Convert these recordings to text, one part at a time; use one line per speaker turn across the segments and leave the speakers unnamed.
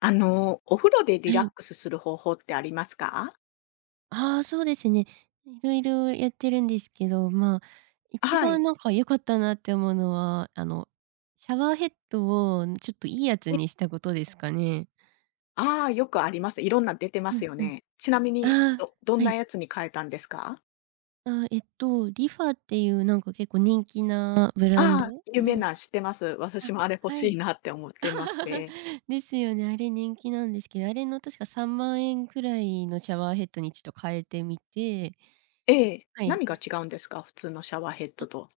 あの、お風呂でリ
は
ラッ
い。
クスする方法ってありますか？
ああ、そうですね。うん、色々やってるんですけど、ま、一
は
番、
い。
なんか良かったなって思うのは、あの、シャワーヘッドをちょっといいやつ
ええ。
にしたことですかね。
ああ、よくあります。いろんな出てま
う
す
ん
よ
うん。
ね。ちなみに、
ああ、
どどん
は
な
い。
やつに変えたんですか？
ああ、えっと、リファっていう、なんか、結構人気なブランド
ああ、有名
の
な、知ってます。私
あ、
もあれ欲
は
し
い。
いなって思ってまして。
ですよね、あれ人気なんですけど、あれの確か3万円くらいのシャワーヘッドにちょっと変えてみて。
ええ。
はい。
何が違うんですか？普通のシャワーヘッ
あ。
ドと。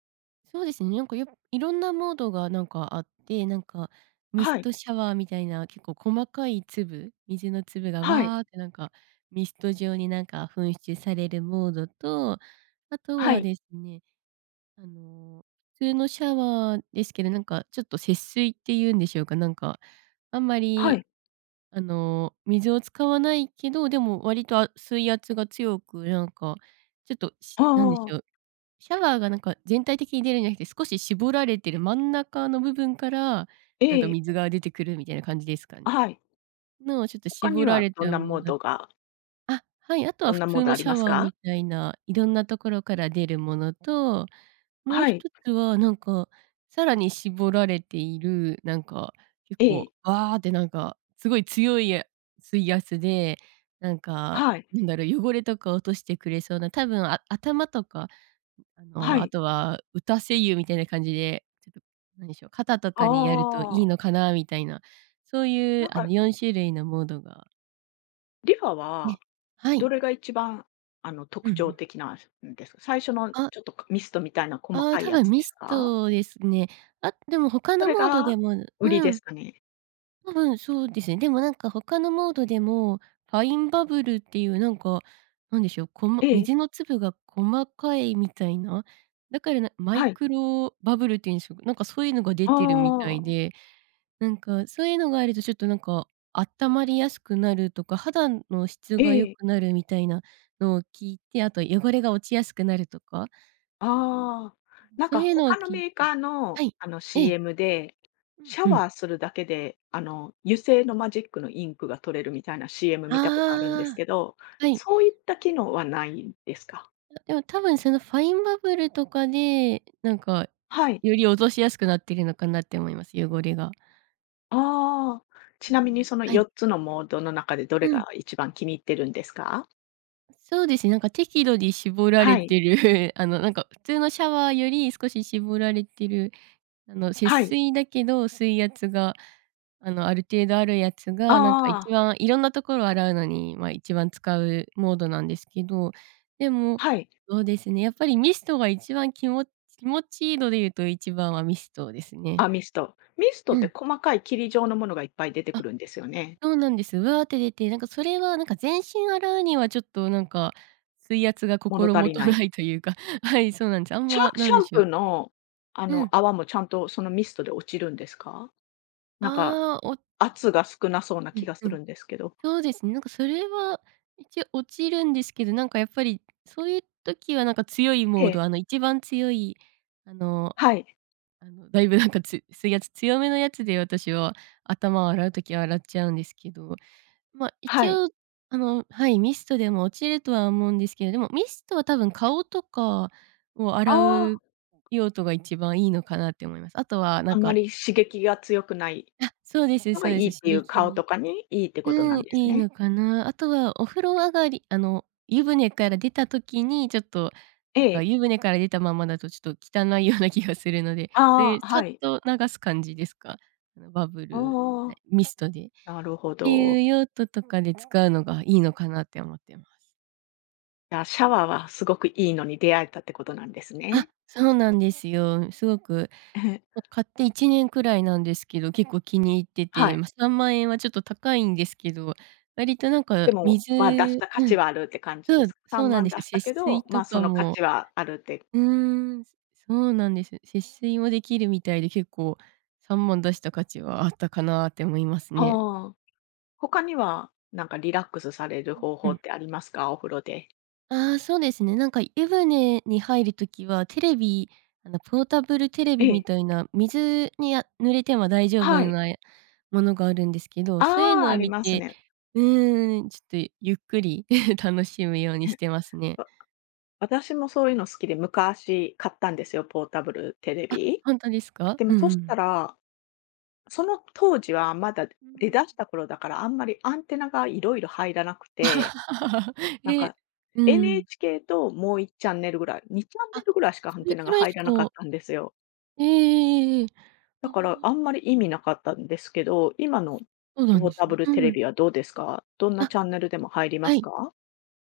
そうですね、なんかよ色んなモードが、なんか、あって、なんか、
あ、
ミ
は
ス
い。
トシャワーみたいな結構細かい粒、水の粒が
はい。
わあって、なんか、ミスト状に、なんか、噴出されるモードと、あと
は
は
い。
ですね、あの、普通のシャワーですけど、なんか、ちょっと、節水って言うんでしょうか、なんか、あんま
は
り、
い。
あの、水を使わないけど、でも割とあ水圧が強く、なんか、ちょっと、し
はあ、
なんでし
ああああ。
ょう、シャワーが、なんか、全体的に出るんじゃなくて、少し絞られてる真ん中の部分から、なんか、
ええ。
水が出てくるみたいな感じですか
あ、
ね。
はい。
の、ちょっと
他
絞
に
ら
は
れ
どん
た
な
も
モ
の
ー
だ
ドが
あ、はい、あと
ど
は
ん
普
なモー
通
ド
の
あり
シャ
ます
ワー
か？
みたいな色んなところから出るものと、
あ、
もう
はい。
一つは、なんか、さらに絞られている、なんか、結
え
構、
え。
わあって、なんか、すごい強い水圧で、なんか、
はい。
何だろう、汚れとか落としてくれそうな、多分、あ頭とか、ん、あ
は
の、あ
い。
とは打たせ湯みたいな感じで、ちょっと、何でしょう、肩と
あ
かにやるといい
あ。
のかなみたいな。そうい
な
う、
ん
あの、
か
4種類のモードが
リファ
え、
は
は
ど
い。
れが一番、あの、
うん
特
う
徴
ん。
的なんすんですか？最初の
あ
ちょっとこ、ミストみたいな細
ああ、
かい
多
や
分
つ
ミ
です
ス
か？
トですね。あ、でも他
そ
の
れ
モード
が
でも
売り
う
で
ん。
すかね。
多分そうですね。でもなんか他のモードでも、ファインバブルっていうなんか、何でしょう、こま
ええ。
水の粒が細かいみたいな、だから、なマイ
はい。
クロバブルっていうんでしょう、なんかそういうのが出てるみた
あ
い
あ。
で、なんか、そういうのがあるとちょっとなんか、あったまりやすくなるとか、肌の質
え
が良
え。
くなるみたいなのを聞いて、あと汚れが落ちやすくなるとか
ああ。なん
そ
か
ういうのを
他の
聞いて
メーカーの、
はい、
あの
ええ。
CM で、シャ
うんうん。
ワーするだけで、あの、油製のマジックのインクが取れるみたいな CM 見たことあるんです
ああ。
けど、
はい。
そういった機能はないんですか？
あ、でも多分そのファインバブルとかで、なんか、
はい。
より落としやすくなっているのかなって思います、汚れが。
ああ。
う
ち
ー
なみに
ん、
その
は
よ
い。
っつのモードの中でど
う
れ
ん。
が一番気に入ってるんですか？
そうですね、なんか適度に絞られ
はい。
てる、あの、なんか普通のシャワーより少し絞られてる、あの、節
はい。
水だけど水圧が、あの、ある程度あるやつ
あ
が、なんか
ああ
一
あ。
番色んな所を洗うのに、ま、一番使うモードなんですけど、でも、
はい。
そうですね、やっぱりミストが一番きも気持ちいいのでいうと一番はミストですね。
あ、ミスト。ミストっ
う
て
ん。
細かい霧状のものがいっぱい出てく
あ、
るんですよね？
そうなんですよ。わあって出て、なんか、それは、なんか、全身洗うには、ちょっと、なんか、水圧が
物
心
足
も
り
と
ない。
ないというか、はい、そうなんです。あん
シャ
ま、な
シ
ん
ャ
で
ン
しょ
プー
う。
の、あ
う
の
ん。
泡も、ちゃんとそのミストで落ちるんですか？なんか、
ああ、お
圧が少なそうな
う
気
ん
がす
うん。
るんですけど。
そうですね。なんか、それは一応落ちるんですけど、なんか、やっぱり、そういう時は、なんか、強いモ
え
ー
え。
ド、あの、一番強い、あの
はい。
あの大分なんか、つ水圧強めのやつで、私は頭を洗う時は洗っちゃうんですけど。ま、
は
一
い。
応、あの、はい、ミストでも落ちるとは思うんですけど、でもミストは多分、顔とかを
あ
洗う
あ。
用途が一番いいのかなって思います。あとは、なん
あんま
か
り刺激が強くない
あ、そうです
の
そ
が
う
い
で
いっ
す、刺
ていう、顔
激
とかにいいってこと
う
な
ん、
んです
いい
ね。
のかな。あとはお風呂上がりあの、湯船から出た時に、ちょっと、
え
なんか、
え。
湯船から出たままだと、ちょっと汚いような気がするので、そうい
あ
う
あ、
さっ
はい。
と流す感じですか、あのバブル
ああ。
で、ミストでっ
なるほ
てい
ど。
う用途とかで使うのがいいのかなって思ってます。
じゃ、シャワーはすごくいいのに出会えたってことなんです
あ、
ね。
そうなんですよ。すごく、も買って1年くらいなんですけど、結構気に入って
は
て、
い。
ま、3万円はちょっと高いんですけど、割となんか
でも、
水
ま、出した価
う
値
ん、
はあるって感じ
そ
で
う
す。さ
そう
ん
な
ま
ん
ん
です
出
よ。
したけ
節
ど、
水と
ま、そ
か
の価
も
値はあるって
うーん、そうなんですよ。節水もできるみたいで、結構3万出した価値はあったかなって思いますね。
ああ。他にはなんかリラックスされる
うん
方
う
法
ん。
ってありますか？お風呂で。
ああ、そうですね。なんか湯船に入る時はテレビ、あのポータブルテレ
え
ビみ
え。
たいな水に、あ、濡れても大丈夫
はい。
なものがあるんですけど、そういう
ああ、
の
あ
を
り
見
ます
て、
ね。
うーん、ちょっとゆっくり 楽しむようにし てますね。
わ私もそういうの好きで、昔買ったんですよ、ポータブルテレ
あ、
ビ。
ほんとですか？
で
う
も
ん
そ
う
した
ん。
ら、その当時はまだで
うー
出し
ん。
た頃だから、あんまりアンテナがいろいろ入らなくて、なん
え、
か
うん。
NHK ともう1チャンネルぐらい、にチャンネ
あ、
ルぐらいしかア
そ
ン
れ
テナ
く
が
らい
入
し
らなかっ
か
たんですよ。
ええええええええ。あ
だから
あ。
あんまり意味なかったんですけど、今の
そうなん
ポー
です
タブ
ね。
ルテ
う
レ
ん。
ビはどうですか、どんな
あ、
チャンネルでも入りま
は
す
い。
か？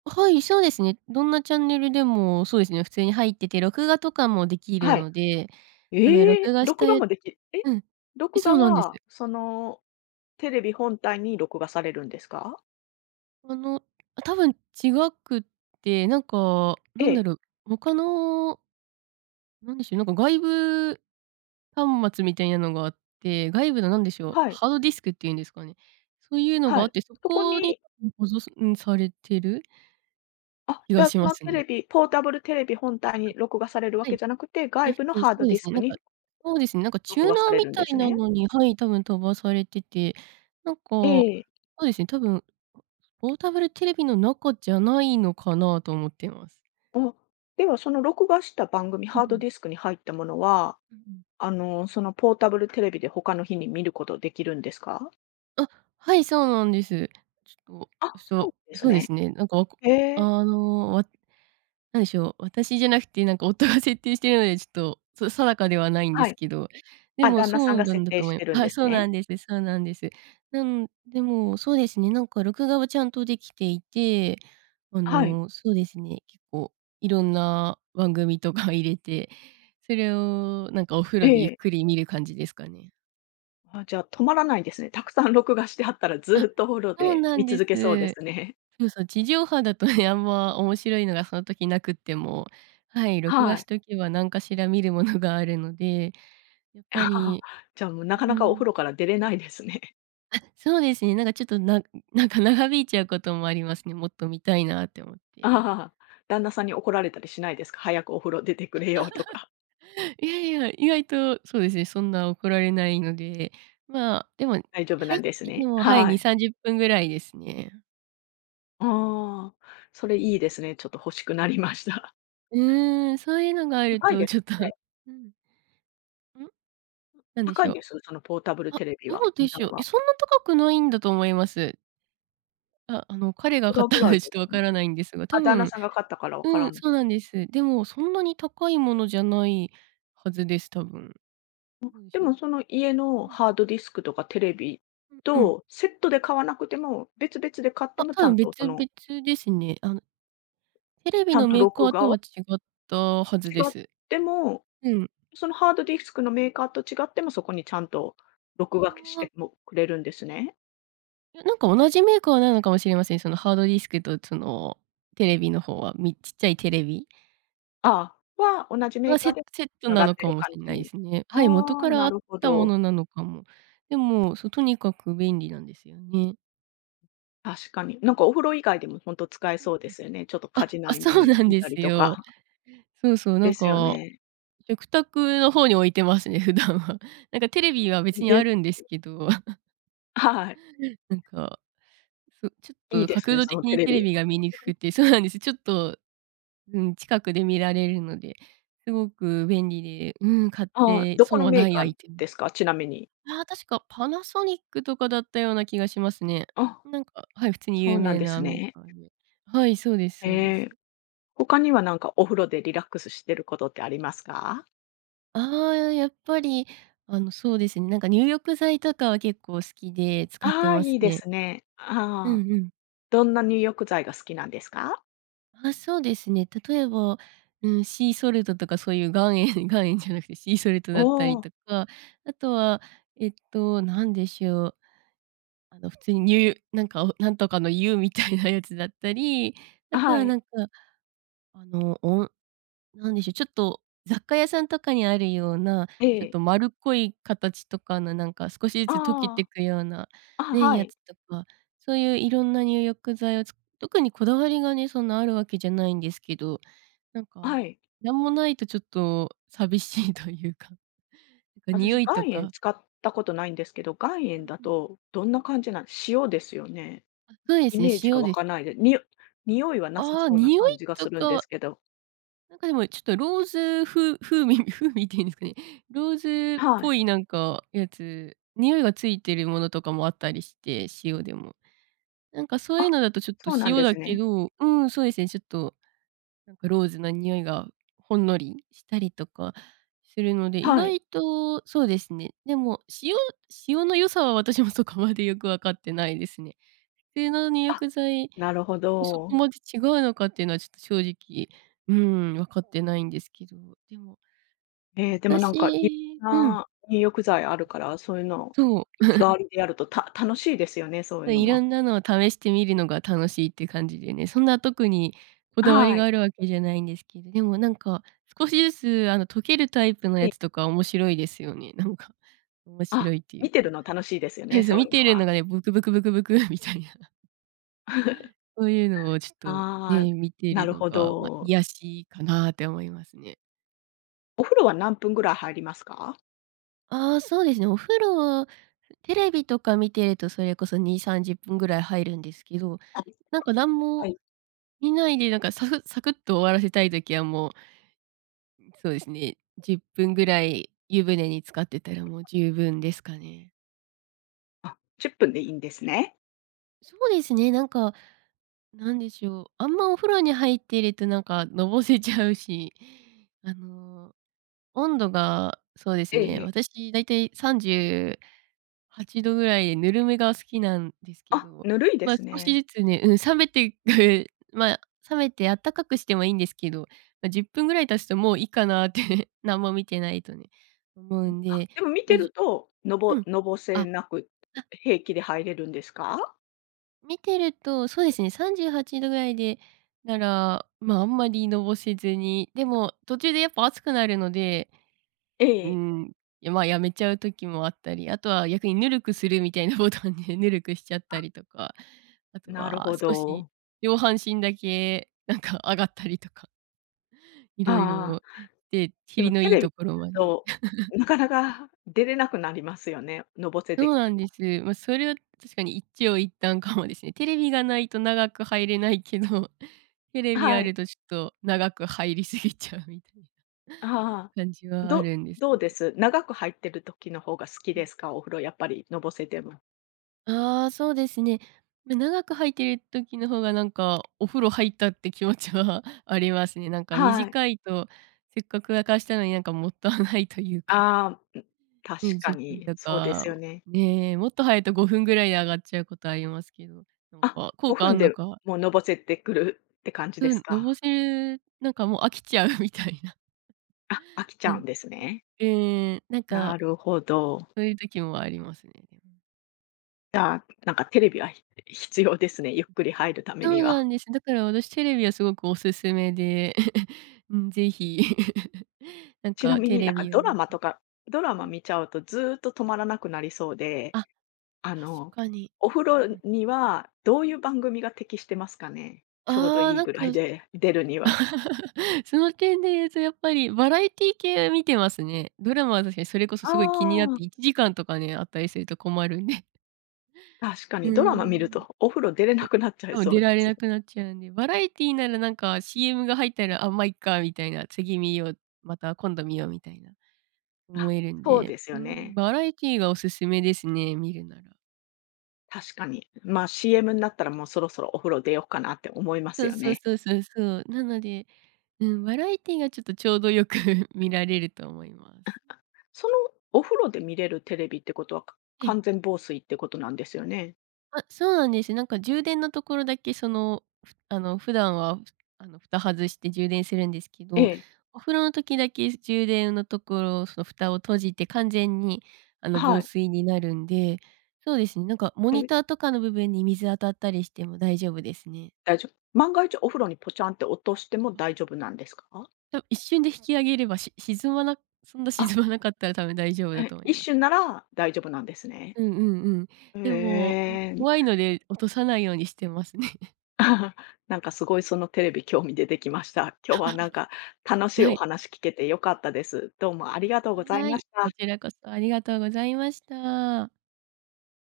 あ、はい、そうですね。どんなチャンネルでも、そうですね、普通に入ってて、録画とかもでき
あ、
る
はい、
ので、あの、録
え、
画し
録画
て
もできえ、
うん。え、
録
そ
画
うなんです。
はそのテレビ本体に録画されるんですか？
あの、あ、多分違くて、なんか、な
え
んだ
え。
ろう、他のなんでしょうね、なんか外部端末みたいなのがあって、外部のなんでし
う
ょう、
はい。
ハードディスクっていうんですかね。そういうのが
は
あっ
い、
て、そ
そこ
こに
に
多分ほぞそんされてる
あ、
気
じ
が
ゃあ
し
そ
ま
の
す
テ
ね。
レビポータブルテレビ本体に
[unintelligible]
録画されるわ
は
け
い
じゃなくて、外部の
[unintelligible] そ
ハー
う
ド
で
デ
す
ィス
ね、
ク
なんか
に
そうですね、なんかチュー
録
ナー
画され
み
るん
た
で
い
す
な
ね。
のにはい、多分飛ばされてて、なんか、そ
ええ。
うですね、多分、あ、ポータブルテレビの中じゃないのかなと思ってます。
あ、ではその録画した番組
うう
ハード
ん。
ディスクに入ったものは、
ううん。
あの、そのポータブルテレビで他の日に見ることできるんですか？
あ、はい、そうなんです。ちょっと、
あ、そ
そ
うで
う、
す
そうで
ね。
すね。なんか、あ
へ
こ
え。
あの、わ何でしょう、私じゃなくて何か夫が設定してるのでちょっと、そ定かではないんで
は
す
い。
けど、で
あ、
も
旦那さ
そ
ん
う
が
なん
設
だ
定
と
し
思い
てるん
は
で
い、
す
そうな
ね。
んですそうなんです。なんでも、そうですね、なんか録画はちゃんとできていて、あ
はい。
の、そうですね、結構色んな番組とか入れて、それをなんかお風
え
呂でゆっ
え。
くり見る感じですかね。
あ、じゃあ止まらないですね。たくさん録画してあったら
あ、
ずっとお風呂
そう
で
なん
見
です。
続けそうですね。
そうそう、地上波だとね、あんま面白いのがその時なくっても、はい、録画
は
し
い。
とけば何かしら見るものがあるので、やっぱ り
じゃあもう
う
なかなかお風
ん。
呂から出れないですね。
あ、そうですね。なんかちょっと、なんんなんか長引いちゃうこともありますね。もっと見たいなって思って。
旦那さんに怒られたりしないですか？「早くお風呂出てくれよ」とか。
いやいや、意外と、そうですね、そんな怒られないので、ま、でも
大丈夫な
入っ
んです
てて
ね。
も、はい、
は
に
い。
さんじゅっぷんぐらいですね。
ああ、それいいですね、ちょっと欲しくなりました。
うーん、そういうのがある
高い
と、
で
ちょっと
ね。
うん。ん、
うん。
なんで
高
し
い
ょ
ん
う。
です？そのポータブル
あ、
テレビ
ど
は。
うで
値
しょ
段
う。え、
は。
そんな高くないんだと思います。あ、あの、彼
い
が
く
買っ
らぐ
たの
らい
で
で
ちょっ
す。
と分か
[unintelligible]
らないんですが、多
あ、旦那
分
さんが買ったからわか
う
ら
ん、
ん。
そうなんです。でも、そんなに高いものじゃないはずです、多分。
も、
どうで
で
しょ
も
う。
その家の
うん。
ハードディスクとかテレビ
うんうん。
とセットで買わなくても、別々で買って
あ、
もち
多
ゃ
分
んと
別
そ
々
の
ですね。あの、テレ
ち
ビ
ゃん
の
と
メーカ
録
ー
画
と
は
は違ったはずで
違っ
す。
ても、
うん。
そのハードディスクのメーカーと違っても、そこにちゃんと
あ
録画くし
あ。
てもくれるんですね。
いや、なんか同じメーカーなのかもしれません。そのハードディスクとその、テレビの方は。みちっちゃいテレビ
ああ、は同じメ
は、
ーカ
セ
ーで
セット
繋
な
がっ
の
て
か
る
も
感
しん
じ
ないで
に。
すね。はい、元
ああ、
からあ
な
っ
るほ
たも
ど。
のなのかも。でも、そとにかく便利なんですよね。
確かに。なんかお風呂以外でもほんと使え
うん
そうで
うん。
すよね。ちょっと家
あ、
事の
あ、
合間
そう
に
なん
見
で
たり
す
と
よ。
か。
そうそう、な
で
ん
すよ
か、
ね。
食卓の方に置いてますね、普段は。なんかテレビは別
ん
に
で
あるんですけど。
あ、はい。
なんか、うちょ
いい
っと
です
角
ね、
度
そ
的
のテ
に
レ
テレ
ビ。
ビが見にく
[unintelligible]
くてそうなんです、ちょっと、うん、近くで見られるので、すごく便利で、うん、買っ
ああ、
て
どこ
損
の
は
メ
な
ー
いア
カー
イテム。
ですか、ちなみに。
ああ、確かパナソニックとかだったような気がしますね。
あ、
なんかはい、普通に
そ
有
うなん
名
で
な
す
メー
ね。
カーで。はい、そうですそうで
へ
す。
え。他には何かお風呂でリラックスしてることってありますか？
ああ、やっぱり、あの、そうですね、なんか入浴剤とかは結構好きで使って
ああ、
ま
い
す
いで
ね。
すね。
う
ああ。
んうん。
どんな入浴剤が好きなんですか？
あ、そうですね。例えば、うーん、シーソルトとかそういう岩塩岩塩じゃなくてシーソルト
お
だったり
お。
とか、あとは、えっと何でしょう。あの普通ににゅうなんか何とかの湯みたいなやつだったり、あ
あ、
と
は
は
い。
なんか、あの、おん何でしょう、ちょっと雑貨屋さんとかにあるような、
え
ちょっ
え。
と丸っこい形とかのなんか少しずつ溶けて
あ
くような、
あ。あ、
ね、
は
や
い。
つとか、そういういろんな入浴剤を、つ特にこだわりがね、そんなあるわけじゃないんですけど、なん
は
か、
い。
なんもないとちょっと寂しいというか、
私、
匂いと
岩塩
か。
使ったことないんですけど、岩
う
塩
ん
だ
うん。
とどんな感じなん、塩ですよね？
あ、そうで
イ
すね、
メージが
塩
湧
です
かな
ね。
いで、にお匂いはなさ
ああ、
そうな
匂
感
い
じがす
と
るん
か
で
は
すけど。
なんかでも、ちょっとローズ風風味風味って言うんですかね、ローズっ
は
ぽ
い。
いなんかやつ、匂いがついてるものとかもあったりして、塩でも。なんかそういう
あ、
のだとちょっと
そうなん
塩
で
だ
す
け
ね。
どうーん、そうですね、ちょっと、なんかローズな匂いが、ほんのりしたりとかするので、意
はい。
外と、そうですね、でも、塩塩の良さは私もそこまでよく分かってないですね。普通の入
あ、
浴剤
なるほ
とそこ
ど。
まで違うのかっていうのはちょっと正直、うーん、分かってないんですけど、でも、
ええ、でもなんかい、
私うん。
な入浴剤あるから、そういうのを
そう。
日替 わりでやると、た楽しいですよね、そういう
ま、
のも。
色んなのを試してみるのが楽しいっていう感じでね、そんな特にこ
あ、
だわり
は
が
い。
あるわけじゃないんですけど、でもなんか少しずつあの溶けるタイプの
え
や
え。
つとか面白いですよね。なんか、面
あ、
白いってい
見
う
てる
か。
の楽しいですよ
は
ね、
い、そう、
そう
見
いう
て
の
る
は。
のがね、ブクブクブクブクみたいな。そういうのをちょっと
ああ、
ね、見て
な
る
る
の
ほ
が、ま、
ど。
癒しかなって思いますね。
お風呂は何分ぐらい入りますか？
ああ、そうですね、お風呂は、ふテレビとか見てるとそれこそ2、30分ぐらい入るんですけど、
あ、
なんか何
は
も
い。
見ないでなんかサフサクっと終わらせたい時はもう、ん、そうですね、10分ぐらい湯船に浸かってたらもう
[unintelligible]
十分ですかね。
あ、10分でいいんですね。
そうですね、なんか、何でしょう、あんまお風呂に入っているとなんかのぼせちゃうし、あの、温度が、そうです
ええ
ね、
ええ。
私大体38度ぐらいでぬるめが好きなんですけ
あ、
ど、
ぬるいで
まあ、
す
少し
ね。
ずつねうん、冷めていく、まあ、冷めてあったかくしてもいいんですけど、ま、10分ぐらい経つともういいかなって、何も見てないとね、思う
ん、
ん
あ、
で、
でも見
ま、
てる
じ
と、の
ゅう
ぼ
ん。
のぼせ
あ、
なく、
な
平気で入れるんですか？
見てると、そうですね38度ぐらいで、なら、まあ、あんまりのぼせずに、でも途中でやっぱ暑くなるので、
え
うー
え。
ん、いやまあ、辞めちゃう時もあったり、あとは逆にぬるくするみたいなボタンでぬるくしちゃった
あ。
りとか、あと
なる
は
ほ
少し、
ど。
上半身だけなんか上がったりとか。色
あ
々
あ、
で、
で
キリ
も
の
テ
いい
レビ
所
[unintelligible]
まで。
と、ん、なかなか出れなくなりますよね、のぼせて
そう
き
な
て
んで
も。
す。ま、それは確かに一長一短かもですね。テレビがないと長く入れないけど、テレ
あ、
ビあ
は
る
い。
とちょっと長く入りすぎちゃうみたいな
あ、はは、
感じはあ
ど
るんです
ど
け
う
ど。
です？長く入ってる時の方が好き
う
で
ん。
すか、お風呂やっぱりのぼせても。
あ、そうですね。ま、長く入ってる時の方がなんか、お風呂入ったって気持ちはありますね。なんか
はい。
短いと、せっかく沸かしたのになんかもったいないというか。
あ、ん、確
ね、じゅ
か
っぷん
に
と
そうで
か、
すよね。
え、もっと早いと5分ぐらいで上がっちゃうことありますけど、なん
あ、
か、効
ご
果
ふ
あ
ん
んの
で
か
もう、のぼせてくるって感じで
う
す
ん、のぼ
か？
せるなんかもう飽きちゃうみたいな。
あ、飽きちゃ
う
う
ん、
んです
うん。
ね。
ええ、なんか、
なるほど。
そういう時もありますね。
じゃあ、なんかテレビはひ必要ですね。ゆっくり入る為
そ
に
う
は。
なんです。だから私テレビはすごくお勧めで、うん、是非。なん
ちな
か
み
テ
に、な
レ
んか
ビを
ドラ
見
マと
て
かドラ
う
マ
ん。
見ちゃうとずっと止まらなくなりそうで、
あ、
あ
確
の
かに。
お風
う
呂
ん。
にはどういう番組が適してますかね？ちょうど
ああ、
いい
なん
ぐ
か
らいで、出るには。
その点で言うと、やっぱりバラエティー系、見てますね。ドラマは確かにそれこそ
あ
すごい気になっ
あ。
て1時間とかね、あったりすると困るんで。
確か
うー
にドラマ見る
ん。
とお風呂出れ
う
なくなっちゃい
多分
そ
出
うで
られな
す。
くなっちゃうんで、バラエティーならなんか CM が入ったら、あ、ま、いっかみたいな、次見よう、また今度見ようみたいな、思
あ、
えるん
そう
で、
ですよ
ん、
ね。
バラエティーがお勧めですね、見るなら。
確かに。ま、CM になったらもう、そろそろお風呂出ようかなって思いま
そ
す
う
よ
そう
ね。
そうそうそう、なので、うん、バラエティーがちょっとちょうどよく見られると思います。
あ、あ、そのお風呂で見れるテレビってことは、か
ええ。
完全防水ってことなんですよね。
あ、そうなんです。なんか充電のところだけその、ふあの、普段はふあの、蓋外して充電するんですけ
え
ど、
え。
お風呂の時だけ充電のところを、その蓋を閉じて完全にあの
は
防
い。
水になるんで、そうですね、なんかモニ
え。
ターとかの部分に水当たったりしても大丈夫ですね。
大丈万が一お風呂にポチャンって落としても大丈夫なんですか？
多分、一瞬で引き上げれば、し沈まなそんな
あ。
沈まなかったら多分大丈夫だと
へ、
思い
一
ます。
瞬なら大丈夫なんですね。
うんうんうん。
へ
でも、も、
え。
怖いので落とさないようにしてますね。
なんかすごいそのテレビ興味出てきました。今日はなんか 楽しい
は
お
い。
話聞けて良かったです。どうもありがとうござい
は
まし
い、
た。
こちらこそありがとうございました。